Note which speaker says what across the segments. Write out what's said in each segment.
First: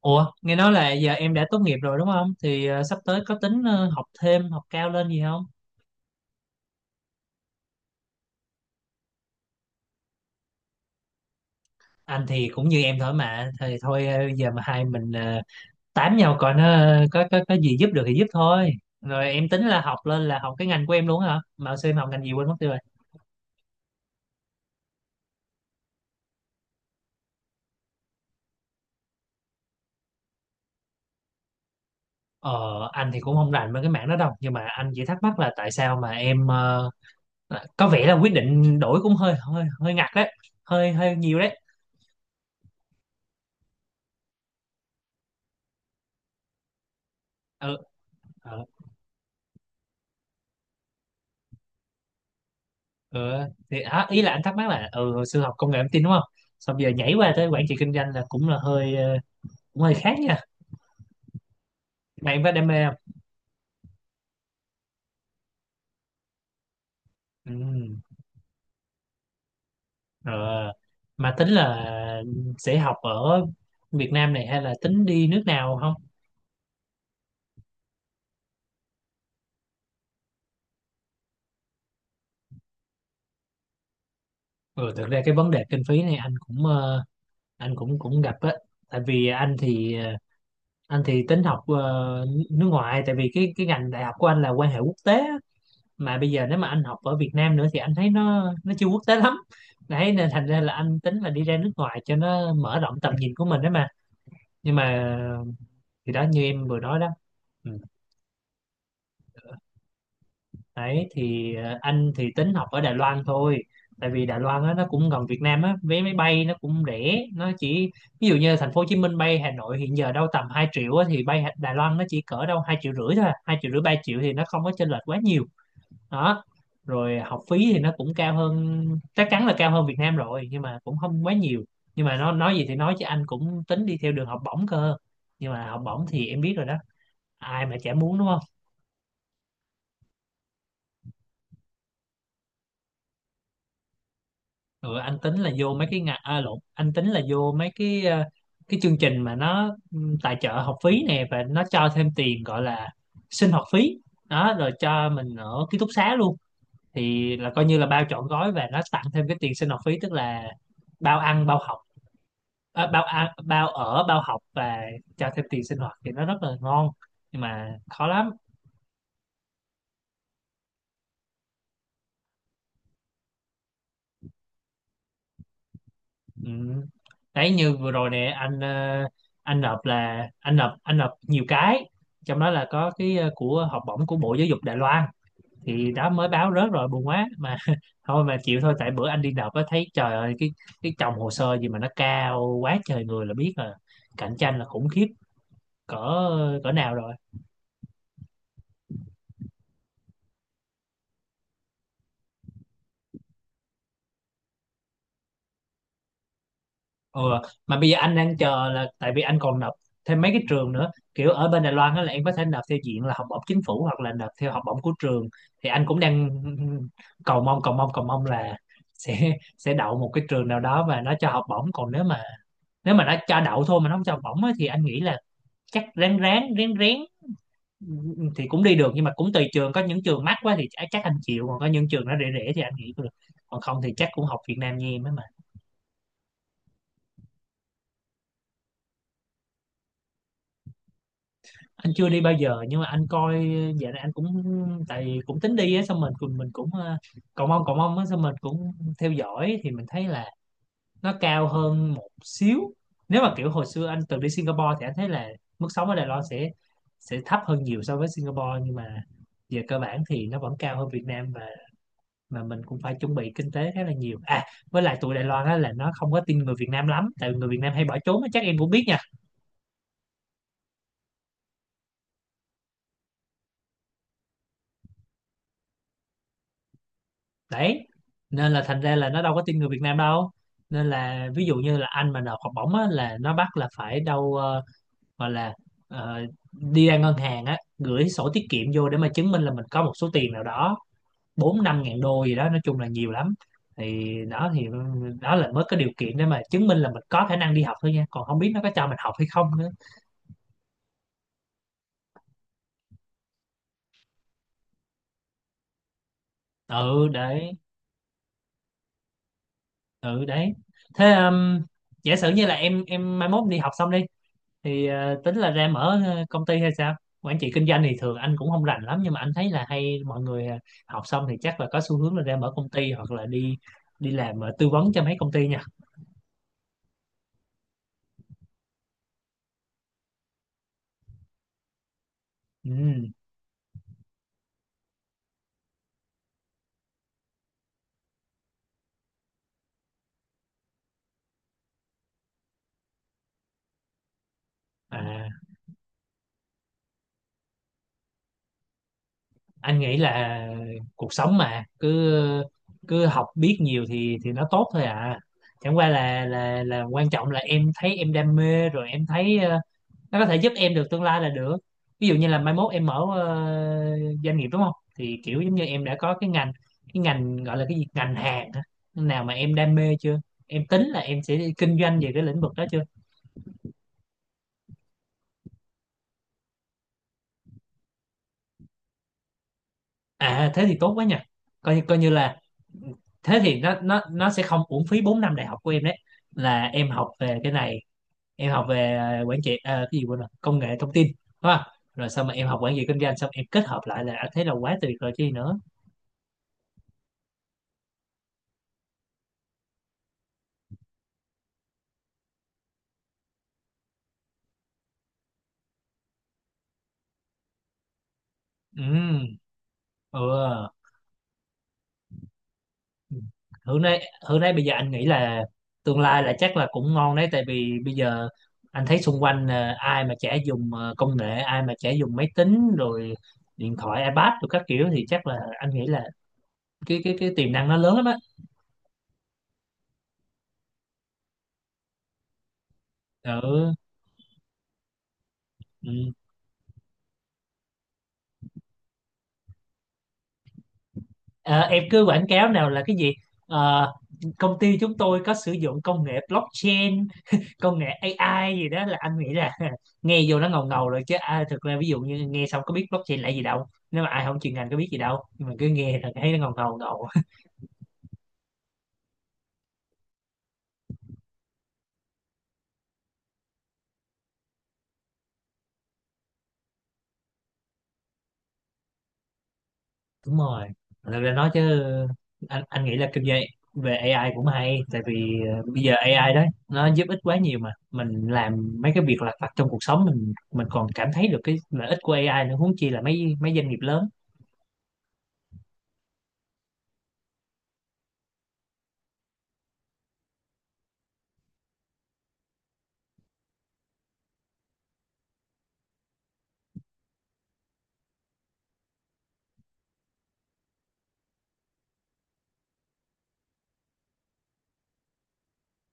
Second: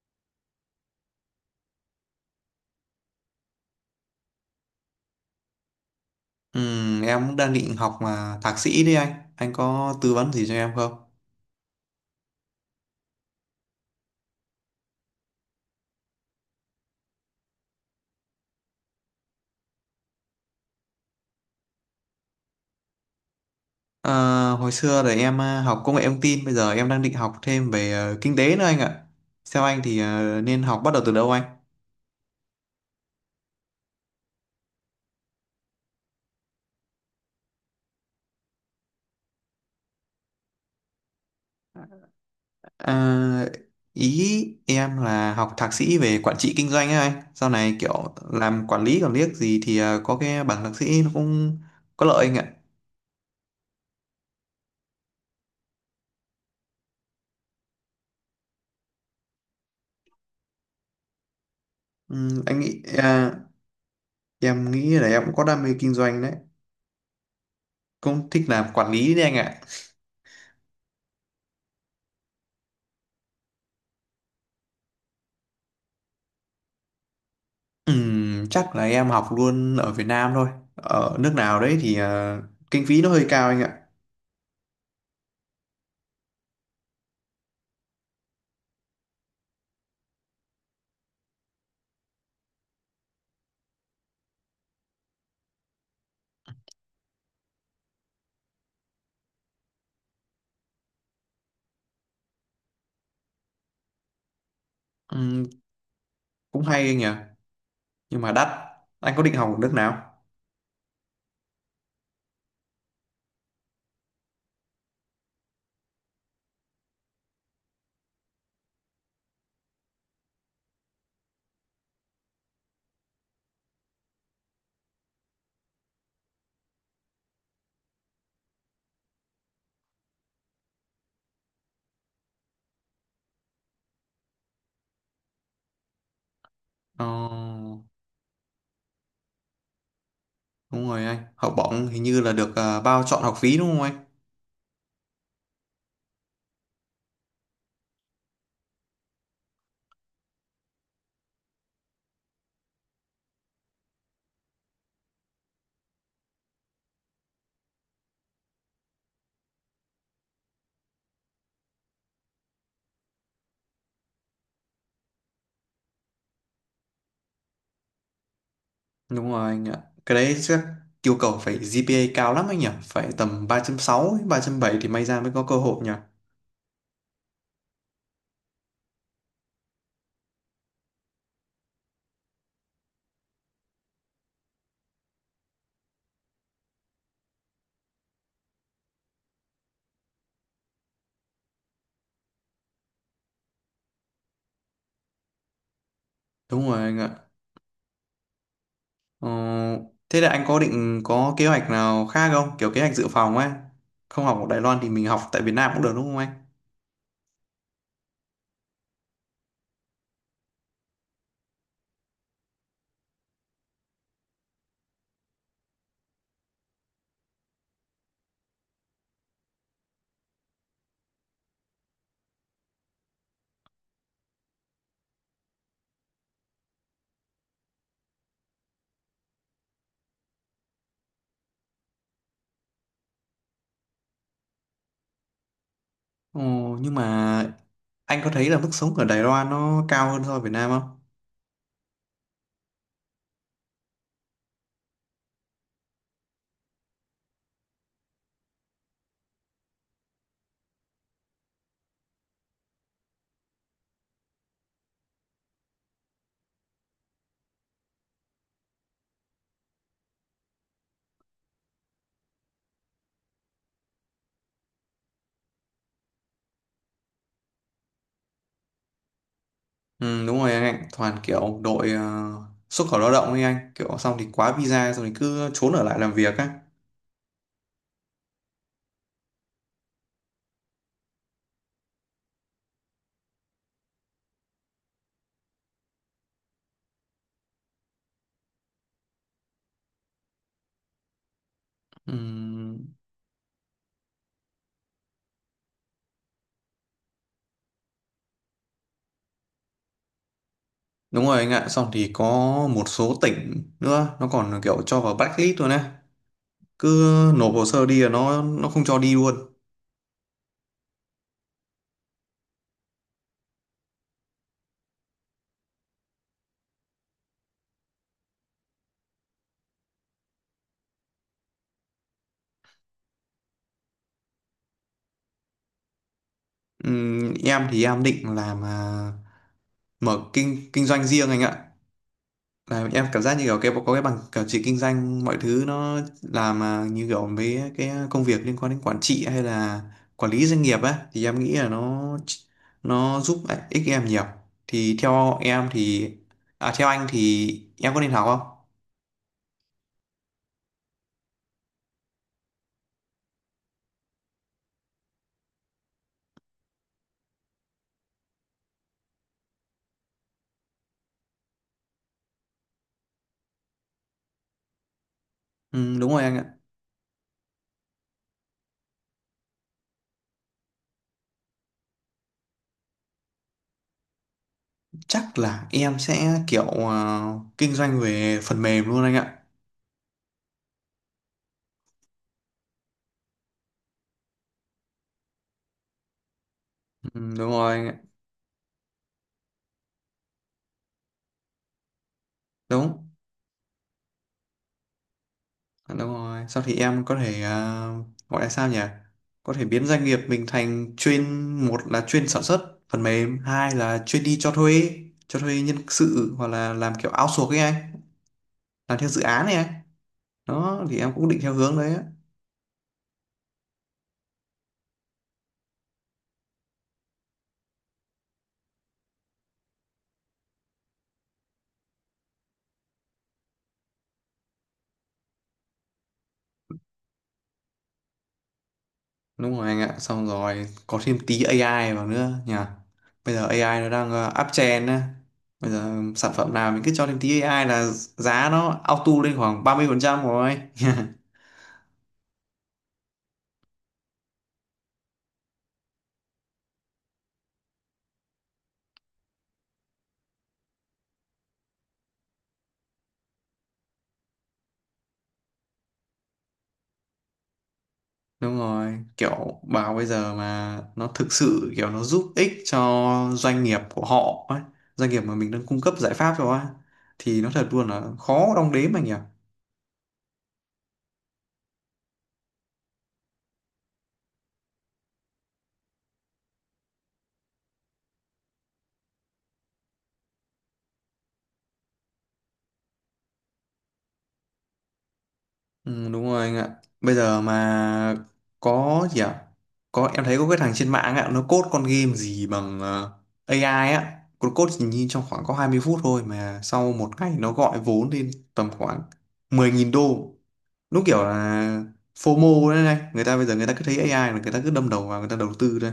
Speaker 1: Ủa, nghe nói là giờ em đã tốt nghiệp rồi đúng không? Thì sắp tới có tính học thêm, học cao lên gì không?
Speaker 2: Ừ, em cũng đang định học mà thạc sĩ đấy anh. Anh có tư vấn gì cho em không?
Speaker 1: Anh thì cũng như em thôi mà, thì thôi giờ mà hai mình tám nhau coi nó có gì giúp được thì giúp thôi. Rồi em tính là học lên là học cái ngành của em luôn hả? Mà xem học ngành gì quên mất tiêu rồi.
Speaker 2: Ờ, hồi xưa thì em học công nghệ thông tin, bây giờ em đang định học thêm về kinh tế nữa anh ạ. Theo anh thì nên học bắt đầu từ đâu anh?
Speaker 1: Ờ, anh thì cũng không rành với cái mảng đó đâu, nhưng mà anh chỉ thắc mắc là tại sao mà em có vẻ là quyết định đổi cũng hơi hơi hơi ngặt đấy, hơi hơi nhiều đấy.
Speaker 2: Ờ, ý em là học thạc sĩ về quản trị kinh doanh ấy anh. Sau
Speaker 1: Ừ,
Speaker 2: này kiểu
Speaker 1: ờ.
Speaker 2: làm quản lý còn liếc gì thì có cái bằng thạc sĩ nó cũng có lợi anh ạ.
Speaker 1: ừ, thì hả, ý là anh thắc mắc là ừ hồi xưa học công nghệ thông tin đúng không xong giờ nhảy qua tới quản trị kinh doanh là cũng là hơi cũng hơi khác nha mà
Speaker 2: Ừ,
Speaker 1: em có đam mê không.
Speaker 2: em nghĩ là em cũng có đam mê kinh doanh đấy.
Speaker 1: ừ.
Speaker 2: Cũng thích làm quản lý đấy anh ạ.
Speaker 1: ờ, mà tính là sẽ học ở Việt Nam này hay là tính đi nước nào không.
Speaker 2: Chắc là em học luôn ở Việt Nam thôi. Ở nước nào đấy thì kinh phí nó hơi cao anh ạ.
Speaker 1: Ừ, thực ra cái vấn đề kinh phí này anh cũng anh cũng cũng gặp á tại vì anh thì anh thì tính học nước ngoài tại vì cái ngành đại học của anh là quan hệ quốc tế á. Mà bây giờ nếu mà anh học ở Việt Nam nữa thì anh thấy nó chưa quốc tế lắm đấy, nên thành ra là anh tính là đi ra nước ngoài cho nó mở rộng tầm nhìn của mình đấy mà, nhưng mà
Speaker 2: Ừm,
Speaker 1: thì đó như
Speaker 2: cũng
Speaker 1: em vừa
Speaker 2: hay anh
Speaker 1: nói
Speaker 2: nhỉ,
Speaker 1: đó. ừ.
Speaker 2: nhưng mà đắt. Anh có định học ở nước nào?
Speaker 1: Đấy thì anh thì tính học ở Đài Loan thôi, tại vì Đài Loan á, nó cũng gần Việt Nam á, vé máy bay nó cũng rẻ, nó chỉ ví dụ như thành phố Hồ Chí Minh bay Hà Nội hiện giờ đâu tầm 2 triệu á, thì bay Đài Loan nó chỉ cỡ đâu 2,5 triệu thôi à. 2,5 triệu 3 triệu thì nó không có chênh lệch quá nhiều đó. Rồi học phí thì nó cũng cao hơn, chắc chắn là cao hơn Việt Nam rồi, nhưng mà cũng không quá nhiều. Nhưng mà nó nói gì thì nói chứ anh cũng tính đi theo đường học bổng cơ, nhưng mà học bổng thì em biết rồi đó,
Speaker 2: Ờ,
Speaker 1: ai mà chả muốn đúng không.
Speaker 2: đúng rồi anh. Học bổng hình như là được bao chọn học phí đúng không anh?
Speaker 1: Ừ, anh tính là vô mấy cái lộn anh tính là vô mấy cái cái chương trình mà nó tài trợ học phí nè, và nó cho thêm tiền gọi là sinh hoạt phí đó, rồi cho mình ở ký túc xá luôn, thì là coi như là bao trọn gói, và nó tặng thêm cái tiền sinh hoạt phí, tức là bao ăn bao học, bao ăn bao ở bao học, và cho thêm tiền sinh hoạt thì nó rất là ngon, nhưng mà khó lắm.
Speaker 2: Đúng rồi anh ạ. Cái đấy chắc yêu cầu phải GPA cao lắm anh nhỉ. Phải tầm 3.6 3.7 thì may ra mới có cơ hội nhỉ.
Speaker 1: ừ. Đấy như vừa rồi nè anh anh nộp là anh nộp nhiều cái, trong đó là có cái của học bổng của Bộ Giáo dục Đài Loan, thì đó mới báo rớt rồi buồn quá mà thôi mà chịu thôi, tại bữa anh đi nộp á thấy trời ơi cái chồng hồ sơ gì mà nó cao quá trời người là biết là cạnh tranh là khủng khiếp cỡ
Speaker 2: Đúng
Speaker 1: cỡ
Speaker 2: rồi
Speaker 1: nào
Speaker 2: anh ạ.
Speaker 1: rồi.
Speaker 2: Ờ, thế là anh có định có kế hoạch nào khác không? Kiểu kế hoạch dự phòng ấy. Không học ở Đài Loan thì mình học tại Việt Nam cũng được đúng không anh?
Speaker 1: Ừ. Mà bây giờ anh đang chờ là tại vì anh còn nộp thêm mấy cái trường nữa, kiểu ở bên Đài Loan á là em có thể nộp theo diện là học bổng chính phủ hoặc là nộp theo học bổng của trường, thì anh cũng đang cầu mong là sẽ sẽ đậu một cái trường nào đó và nó cho học bổng. Còn nếu mà nó cho đậu thôi mà nó không cho học bổng á, thì anh nghĩ là chắc ráng ráng rén rén thì cũng đi được, nhưng mà cũng tùy trường, có những trường mắc quá thì chắc anh chịu, còn có những trường nó rẻ rẻ thì anh nghĩ cũng được, còn không thì chắc cũng học Việt Nam như em ấy mà.
Speaker 2: Ồ, nhưng mà anh có thấy là mức sống ở Đài Loan nó cao hơn so với Việt Nam không?
Speaker 1: Anh chưa đi bao giờ nhưng mà anh coi dạo này anh cũng tại vì cũng tính đi á xong mình cũng cầu mong á xong mình cũng theo dõi thì mình thấy là nó cao hơn một xíu. Nếu mà kiểu hồi xưa anh từng đi Singapore thì anh thấy là mức sống ở Đài Loan sẽ thấp hơn nhiều so với Singapore, nhưng mà về cơ bản thì nó vẫn cao hơn Việt Nam, và mà mình cũng phải chuẩn bị kinh tế khá là nhiều à. Với lại tụi Đài Loan á là nó không có tin người Việt Nam lắm, tại vì người Việt Nam hay bỏ trốn á, chắc em cũng biết nhỉ.
Speaker 2: Ừ, đúng rồi anh ạ. Toàn kiểu đội xuất khẩu lao động ấy anh. Kiểu xong thì quá visa xong thì cứ trốn ở lại làm việc á.
Speaker 1: Đấy nên là thành ra là nó đâu có tin người Việt Nam đâu, nên là ví dụ như là anh mà nộp học bổng á, là nó bắt là phải đâu gọi là ờ, đi ra ngân hàng á gửi sổ tiết kiệm vô để mà chứng minh là mình có một số tiền nào đó, bốn năm ngàn
Speaker 2: Ừ,
Speaker 1: đô gì đó, nói chung là nhiều lắm. Thì đó thì ừ, đó là mới có điều kiện để mà chứng minh là mình có khả năng đi học thôi nha, còn không biết nó có cho mình học hay không nữa.
Speaker 2: đúng rồi anh ạ. Xong thì có một số tỉnh nữa nó còn kiểu cho vào blacklist luôn á.
Speaker 1: Ừ
Speaker 2: Cứ nộp
Speaker 1: đấy.
Speaker 2: hồ sơ đi là nó không cho đi luôn.
Speaker 1: Ừ đấy, thế giả sử như là em mai mốt đi học xong đi thì tính là ra mở công ty hay sao, quản trị kinh doanh thì thường anh cũng không rành lắm, nhưng mà anh thấy là hay mọi người học xong thì chắc là có xu hướng là ra mở công ty, hoặc là đi đi làm tư vấn cho mấy công ty nha.
Speaker 2: Ừ, em thì em định làm mở kinh kinh doanh riêng anh ạ. Là
Speaker 1: ừ.
Speaker 2: em cảm giác như kiểu có cái bằng cả trị kinh doanh mọi thứ nó làm như kiểu với cái công việc liên quan đến quản trị hay là quản lý doanh nghiệp á thì em nghĩ là nó giúp ích em nhiều. Thì
Speaker 1: à,
Speaker 2: theo em thì theo anh thì em có nên học không?
Speaker 1: anh nghĩ là cuộc sống mà cứ cứ học biết nhiều thì nó tốt thôi à, chẳng qua là là quan trọng là em thấy em đam mê rồi em thấy nó có thể giúp em được tương lai là được. Ví dụ như là mai mốt em mở doanh nghiệp đúng không, thì kiểu giống như em đã
Speaker 2: Ừ, đúng
Speaker 1: có
Speaker 2: rồi
Speaker 1: cái
Speaker 2: anh ạ.
Speaker 1: ngành, cái ngành gọi là cái gì, ngành hàng hả? Nào mà em đam mê chưa, em tính là em sẽ đi kinh doanh về cái lĩnh vực đó chưa.
Speaker 2: Chắc là em sẽ kiểu à, kinh doanh về phần mềm luôn anh ạ.
Speaker 1: À thế thì tốt quá nhỉ, coi như là thế thì nó sẽ không uổng phí 4 năm đại học của em đấy, là em học
Speaker 2: Ừ,
Speaker 1: về
Speaker 2: đúng
Speaker 1: cái
Speaker 2: rồi
Speaker 1: này.
Speaker 2: anh ạ.
Speaker 1: Em học về quản trị cái gì quên rồi, công nghệ thông tin, đúng không, rồi xong mà em học quản trị kinh
Speaker 2: Đúng
Speaker 1: doanh xong em kết hợp lại là à, thế là quá tuyệt rồi chứ gì nữa.
Speaker 2: Đúng rồi. Sau thì em có thể gọi là sao nhỉ? Có thể biến doanh nghiệp mình thành chuyên một là chuyên sản xuất phần mềm, hai là chuyên đi cho thuê nhân sự hoặc là làm kiểu outsource ấy anh, làm theo dự
Speaker 1: ừ
Speaker 2: án này anh.
Speaker 1: ừ
Speaker 2: Đó thì em cũng định theo hướng đấy á.
Speaker 1: Hưởng đấy, Hưởng đấy, bây giờ anh nghĩ là tương lai là chắc là cũng ngon đấy, tại vì bây giờ anh thấy xung quanh là ai mà chả dùng công nghệ, ai mà chả dùng máy tính rồi điện thoại iPad rồi các kiểu, thì chắc là anh nghĩ là cái tiềm năng nó lớn lắm á.
Speaker 2: Đúng rồi anh ạ, xong rồi có thêm tí AI vào nữa nhỉ. Bây giờ
Speaker 1: ừ.
Speaker 2: AI nó đang up trend á. Bây
Speaker 1: ừ.
Speaker 2: giờ sản phẩm nào mình cứ cho thêm tí AI là giá nó auto lên khoảng 30% rồi.
Speaker 1: Ờ, em cứ quảng cáo nào là cái gì, Ờ, công ty chúng tôi có sử dụng công nghệ blockchain, công nghệ AI gì đó, là anh nghĩ là nghe vô nó ngầu ngầu rồi chứ à, thực ra ví dụ như nghe xong có biết blockchain là gì đâu, nếu mà ai không chuyên ngành có biết gì đâu, nhưng mà cứ nghe là thấy nó ngầu ngầu ngầu.
Speaker 2: Đúng rồi, kiểu bảo bây giờ mà nó thực sự kiểu nó giúp ích cho doanh nghiệp của họ ấy, doanh nghiệp mà mình đang cung cấp giải pháp cho á, thì nó thật luôn là khó đong đếm anh nhỉ.
Speaker 1: Đúng rồi, thực ra nói chứ anh nghĩ là kinh doanh về AI cũng hay, tại vì bây giờ AI đó nó giúp ích quá nhiều, mà mình làm mấy cái việc lặt vặt trong cuộc sống mình còn cảm thấy được cái lợi ích của AI nữa, huống chi là mấy mấy doanh nghiệp lớn.
Speaker 2: Ừ, đúng rồi anh ạ. Bây giờ mà có gì ạ? Có em thấy có cái thằng trên mạng ạ, nó code con game gì bằng AI á, nó code chỉ nhìn trong khoảng có 20 phút thôi mà sau một ngày nó gọi vốn lên tầm khoảng 10.000 đô. Đúng kiểu là FOMO đấy, này người ta bây giờ người ta cứ thấy AI là người ta cứ đâm đầu vào người ta đầu tư thôi,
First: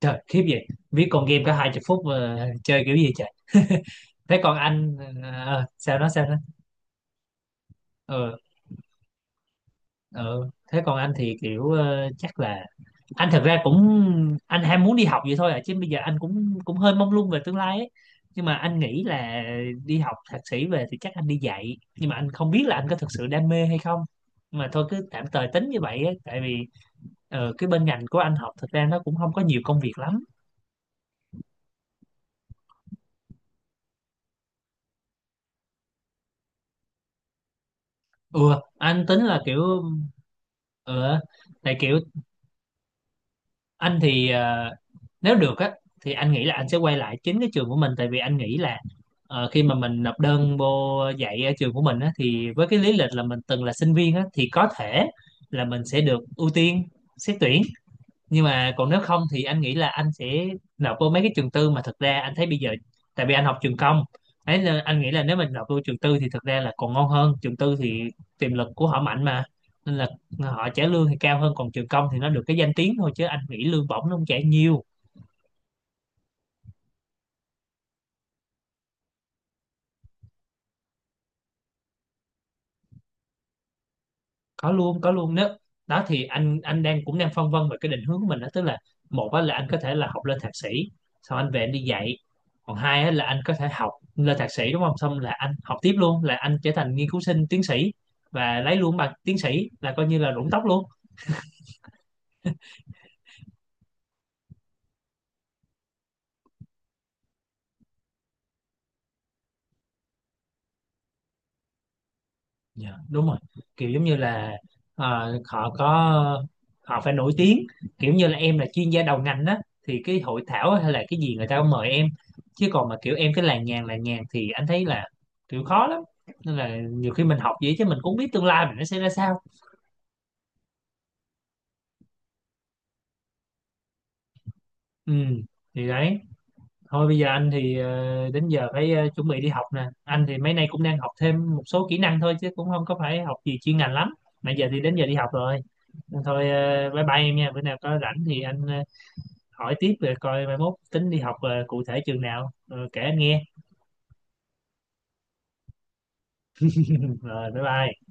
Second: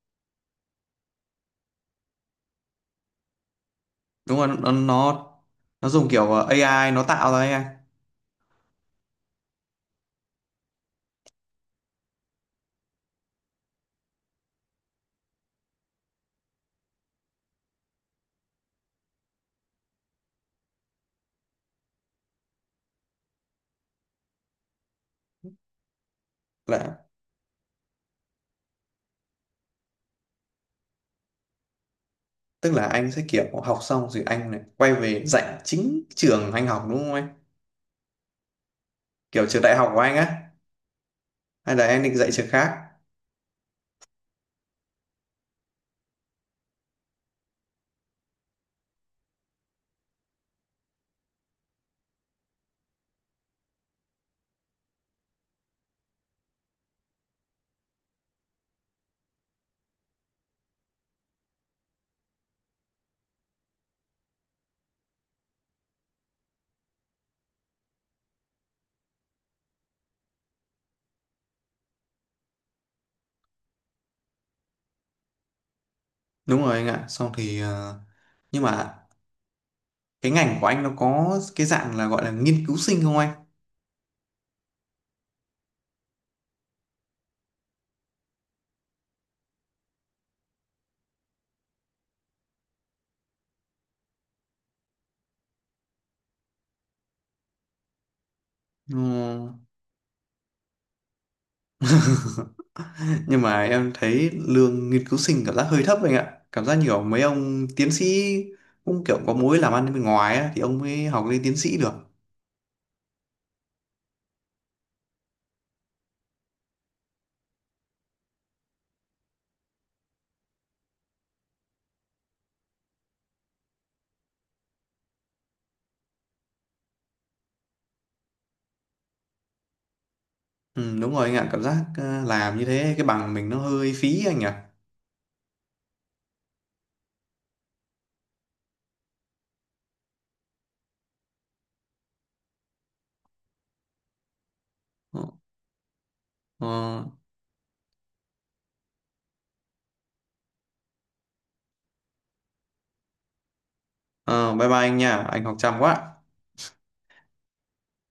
Speaker 1: Trời khiếp vậy, viết con game có 20 phút mà chơi kiểu gì trời.
Speaker 2: đúng
Speaker 1: Thế còn
Speaker 2: không? nó
Speaker 1: anh
Speaker 2: nó nó
Speaker 1: sao nó
Speaker 2: dùng
Speaker 1: sao
Speaker 2: kiểu
Speaker 1: nó
Speaker 2: AI nó tạo ra AI.
Speaker 1: ờ ờ thế còn anh thì kiểu chắc là anh thật ra cũng anh ham muốn đi học vậy thôi à, chứ bây giờ anh cũng cũng hơi mông lung về tương lai ấy, nhưng mà anh nghĩ là đi học thạc sĩ về thì chắc anh đi dạy, nhưng mà anh không biết là anh có thực sự đam mê hay không, mà thôi cứ tạm thời tính như vậy ấy, tại vì
Speaker 2: Là
Speaker 1: cái bên ngành của anh học thật ra nó cũng không có nhiều công việc lắm.
Speaker 2: tức là anh sẽ kiểu học xong rồi anh này quay về dạy chính trường anh học đúng không anh?
Speaker 1: Ừ anh tính là
Speaker 2: Kiểu
Speaker 1: kiểu
Speaker 2: trường đại học của anh á,
Speaker 1: ờ tại
Speaker 2: hay là
Speaker 1: kiểu
Speaker 2: em định dạy trường khác?
Speaker 1: anh thì nếu được á thì anh nghĩ là anh sẽ quay lại chính cái trường của mình, tại vì anh nghĩ là khi mà mình nộp đơn vô dạy ở trường của mình á thì với cái lý lịch là mình từng là sinh viên á thì có thể là mình sẽ được ưu tiên xét tuyển, nhưng mà còn nếu không thì anh nghĩ là anh sẽ nộp vô mấy cái trường tư, mà thực ra anh thấy bây giờ tại vì anh học trường công ấy, nên anh nghĩ là nếu mình nộp vô trường tư thì thực ra là còn ngon hơn, trường tư thì tiềm lực của họ mạnh mà, nên là họ trả lương thì cao hơn, còn trường công thì nó được cái danh tiếng thôi chứ anh nghĩ lương bổng nó không trả nhiều.
Speaker 2: Đúng rồi anh ạ, xong thì nhưng mà cái ngành của anh nó có cái dạng là gọi là nghiên cứu sinh không anh?
Speaker 1: Có luôn, nếu đó thì anh đang cũng đang phân vân về cái định hướng của mình đó, tức là một á là anh có thể là học lên thạc sĩ xong anh về anh đi dạy, còn hai á là anh có thể học lên thạc sĩ đúng không, xong là anh học tiếp luôn là anh trở thành nghiên cứu sinh tiến sĩ và lấy luôn
Speaker 2: Ừ.
Speaker 1: bằng tiến sĩ là coi như là rụng tóc luôn.
Speaker 2: Nhưng mà em thấy lương nghiên cứu sinh cảm giác hơi thấp anh ạ, cảm giác nhiều mấy ông tiến sĩ cũng kiểu có mối làm ăn bên ngoài á, thì ông mới học lên tiến sĩ được.
Speaker 1: Dạ, đúng rồi. Kiểu giống như là họ có họ phải nổi tiếng, kiểu như là em là chuyên gia đầu ngành đó, thì cái hội thảo hay là cái gì người ta cũng mời em. Chứ còn mà kiểu em cái làng nhàng thì anh thấy là kiểu khó lắm. Nên là nhiều khi mình học vậy chứ mình cũng không biết tương lai mình nó sẽ ra sao.
Speaker 2: Ừ, đúng rồi anh ạ, cảm giác làm như thế cái bằng mình nó hơi phí anh ạ.
Speaker 1: Ừ, thì đấy. Thôi bây giờ anh thì đến giờ phải chuẩn bị đi học nè. Anh thì mấy nay cũng đang học thêm một số kỹ năng thôi chứ cũng không có phải học gì chuyên ngành lắm. Mà giờ thì đến giờ đi
Speaker 2: ờ,
Speaker 1: học rồi. Thôi
Speaker 2: ờ,
Speaker 1: bye bye em nha. Bữa nào có rảnh thì anh hỏi tiếp về coi mai mốt tính đi học cụ thể trường nào. Ờ, kể anh nghe.
Speaker 2: ờ, Bye bye anh nha, anh học chăm quá.
Speaker 1: Rồi bye bye.